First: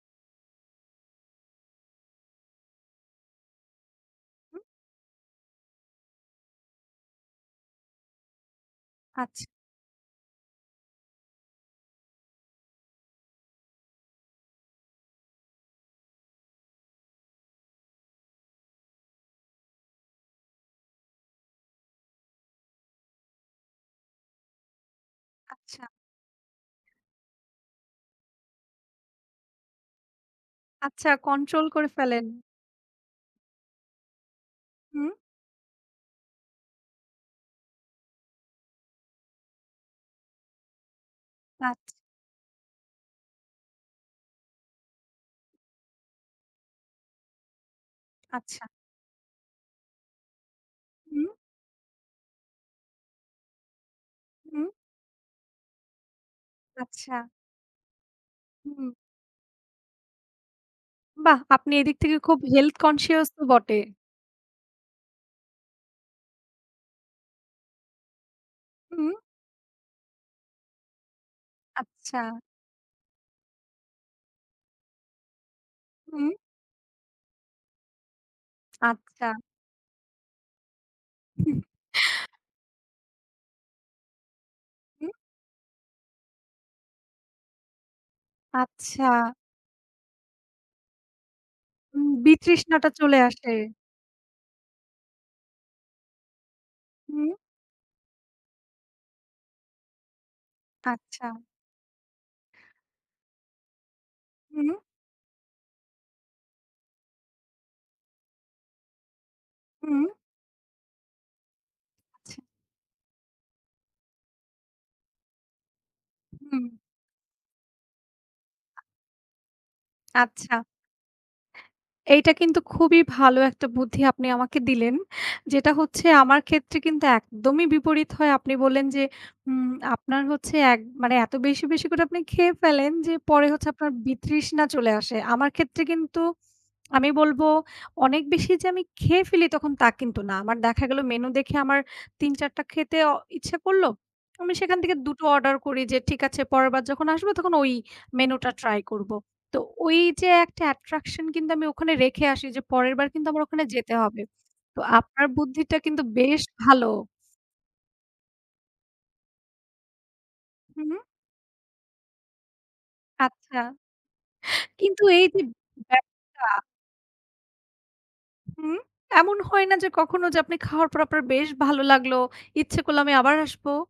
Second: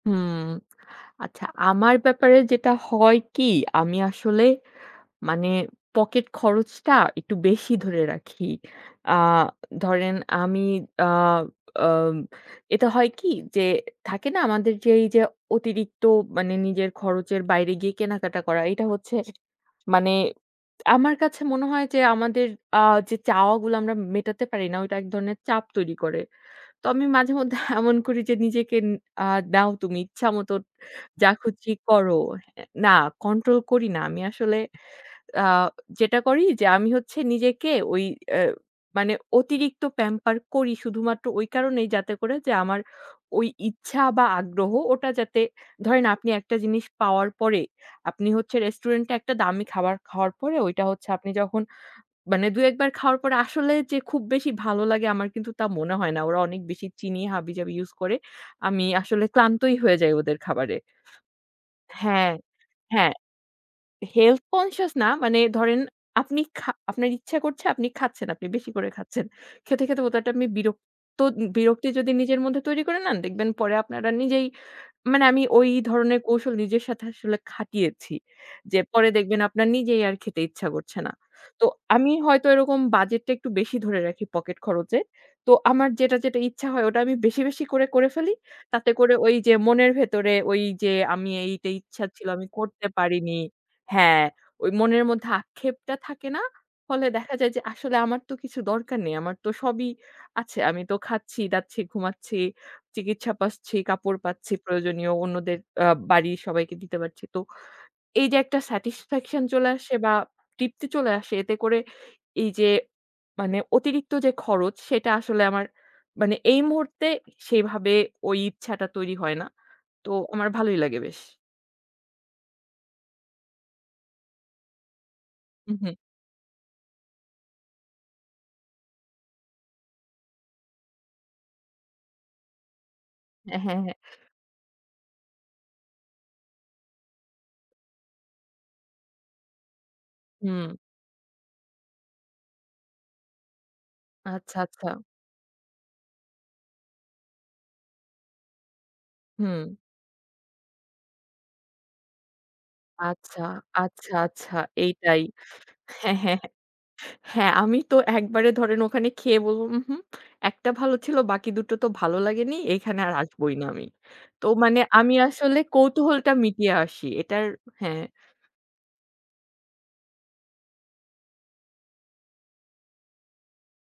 হুম। আচ্ছা, আমার ব্যাপারে যেটা হয় কি? আমি আসলে হুম। মানে পকেট খরচটা একটু বেশি ধরে রাখি। আ আচ্ছা। ধরেন আমি আ আ এটা হয় কি? যে থাকে না আমাদের যে এইযে অতিরিক্ত মানে নিজের খরচের বাইরে গিয়ে কেনাকাটা করা, এইটা হচ্ছে যে মানে আমার কাছে মনে হয় যে আমাদের আ যে চাওয়াগুলা আমরা মেটাতে পারি না ঐটা ১ ধরনের চাপ আচ্ছা। তৈরি করে। তো আমি মাঝে মধ্যে এমন করি যে, "নিজেকে ন আ দেও তুমি ইচ্ছা মতোন আচ্ছা যা কন্ট্রোল খুশি করে করো।" ফেলেন। হ্যা না, কন্ট্রোল করি না। আমি আসলে হুম। আ যেটা করি যে আমি হচ্ছে নিজেকে ঐ অ্যা মানে অতিরিক্ত প্যাম্পার করি শুধুমাত্র ঐ কারণেই আচ্ছা। যাতে করে যে আমার ঐ ইচ্ছা বা আগ্রহ ওটা যাতে ধরেন আপনি একটা জিনিস পাওয়ার পরে আপনি হচ্ছে আচ্ছা। রেস্টুরেন্টে একটা দামি খাবার খাওয়ার পরে, ঐটা হচ্ছে হুম। আপনি যখন মানে ২-১ বার খাওয়ার পরে আসলে যে খুব বেশি হুম। ভালো লাগে আমার কিন্তু তা মনে হয় না। ওরা অনেক বেশি আচ্ছা। চিনি হাবিজাবি ইউজ করে। হু, আমি হুম। আসলে ক্লান্তই হয়ে যাই ওদের খাবারে। বাহ! আপনি এইদিক থেকে হ্যাঁ, খুব Health হ্যাঁ। conscious তো বটে। Health conscious না। মানে ধরেন আপনি খা আপনার ইচ্ছা করছে, আপনি খাচ্ছেন। আপনি বেশি করে হুম। খাচ্ছেন। খেতে, খেতে হটাৎ আমি বিরক্ত বিরক্তি যদি আচ্ছা। নিজের মধ্যে তৈরি করে নেন, দেখবেন পরে আপনার আর নিজেই মানে আমি ঐ ধরনের হুম। কৌশল নিজের সাথে আসলে খাটিয়েছি। যে পরে আচ্ছা। দেখবেন আপনার নিজেই আর খেতে ইচ্ছা করছে না। হুম। তো আমি হয়তো এরকম বাজেটটা একটু বেশি ধরে রাখি পকেট খরচে। হুম। তো আমার যেটা, যেটা ইচ্ছা হয় ওটা আমি বেশি, বেশি করে করে ফেলি। তাতে আচ্ছা। করে ঐযে মনের ভেতরে ঐযে আমি এই এইটা ইচ্ছা উম ছিল আমি করতে বিতৃষ্ণাটা চলে পারিনি আসে। হ্যাঁ, ঐ মনের মধ্যে আক্ষেপটা থাকে না। ফলে হুম। দেখা যায় যে আসলে আমার তো কিছু দরকার নেই। আমার তো সবই আছে। আমি তো আচ্ছা। খাচ্ছি-দাচ্ছি, ঘুমাচ্ছি, চিকিৎসা পাচ্ছি, কাপড় পাচ্ছি হুম। প্রয়োজনীয়। অন্যদের অ্যা বাড়ির সবাইকে দিতে পারছি। তো এইযে একটা স্যাটিসফ্যাকশন চলে আসে হুম। বা তৃপ্তি চলে আসে এতে করে আচ্ছা। এইযে মানে অতিরিক্ত যে খরচ সেইটা আসলে আমার মানে এই হুম। মুহূর্তে সেইভাবে ঐ ইচ্ছাটা তৈরি হয় না। তো আমার আচ্ছা। ভালোই লাগে বেশ। এইটা কিন্তু খুবই ভালো ১ টা বুদ্ধি আপনি আমাকে দিলেন। যেটা উহুম। হচ্ছে আমার ক্ষেত্রে কিন্তু একদমই বিপরীত হয়। আপনি বললেন যে উম আপনার হচ্ছে ১ মানে এত বেশি, বেশি করে আপনি খেয়ে ফেলেন যে পরে অ্যা হচ্ছে হ্যাঁ, আপনার হ্যাঁ। বিতৃষ্ণা চলে আসে। আমার ক্ষেত্রে কিন্তু আমি বলব অনেক বেশি যে আমি খেয়ে ফেলি তখন তা কিন্তু না। আমার হুম। দেখা গেল মেনু দেখে আমার ৩-৪ টা খেতে অ ইচ্ছা করলো। আমি আচ্ছা, সেখান থেকে আচ্ছা। ২ টো অর্ডার করি যে ঠিক আছে পরেরবার যখন আসব তখন ঐ মেনুটা ট্রাই করবো। তো হুম। ঐযে একটা অ্যাট্রাকশন কিন্তু আমি ওখানে রেখে আসি যে পরেরবার কিন্তু আচ্ছা, আমার ওখানে যেতে আচ্ছা, হবে। আচ্ছা, তো এইটাই আপনার বুদ্ধিটা কিন্তু হ্যাঁ, হ্যাঁ। বেশ ভালো। হ্যাঁ, আমি তো একবারে ধরেন ওখানে খেয়ে বলব, "উহুম ১ টা হুউম। ভালো ছিল বাকি ২ টো তো ভালো লাগেনি। এইখানে আর আসবই আচ্ছা। না আমি।" তো মানে কিন্তু আমি এই যে আসলে কৌতূহলটা ব্যাপারটা মিটিয়ে আসি। এটার হ্যাঁ। হুম, এমন হয় না যে কখনো যে আপনি খাওয়ার পর আপনার বেশ ভালো লাগলো? ইচ্ছে করল আমি আবার আসব?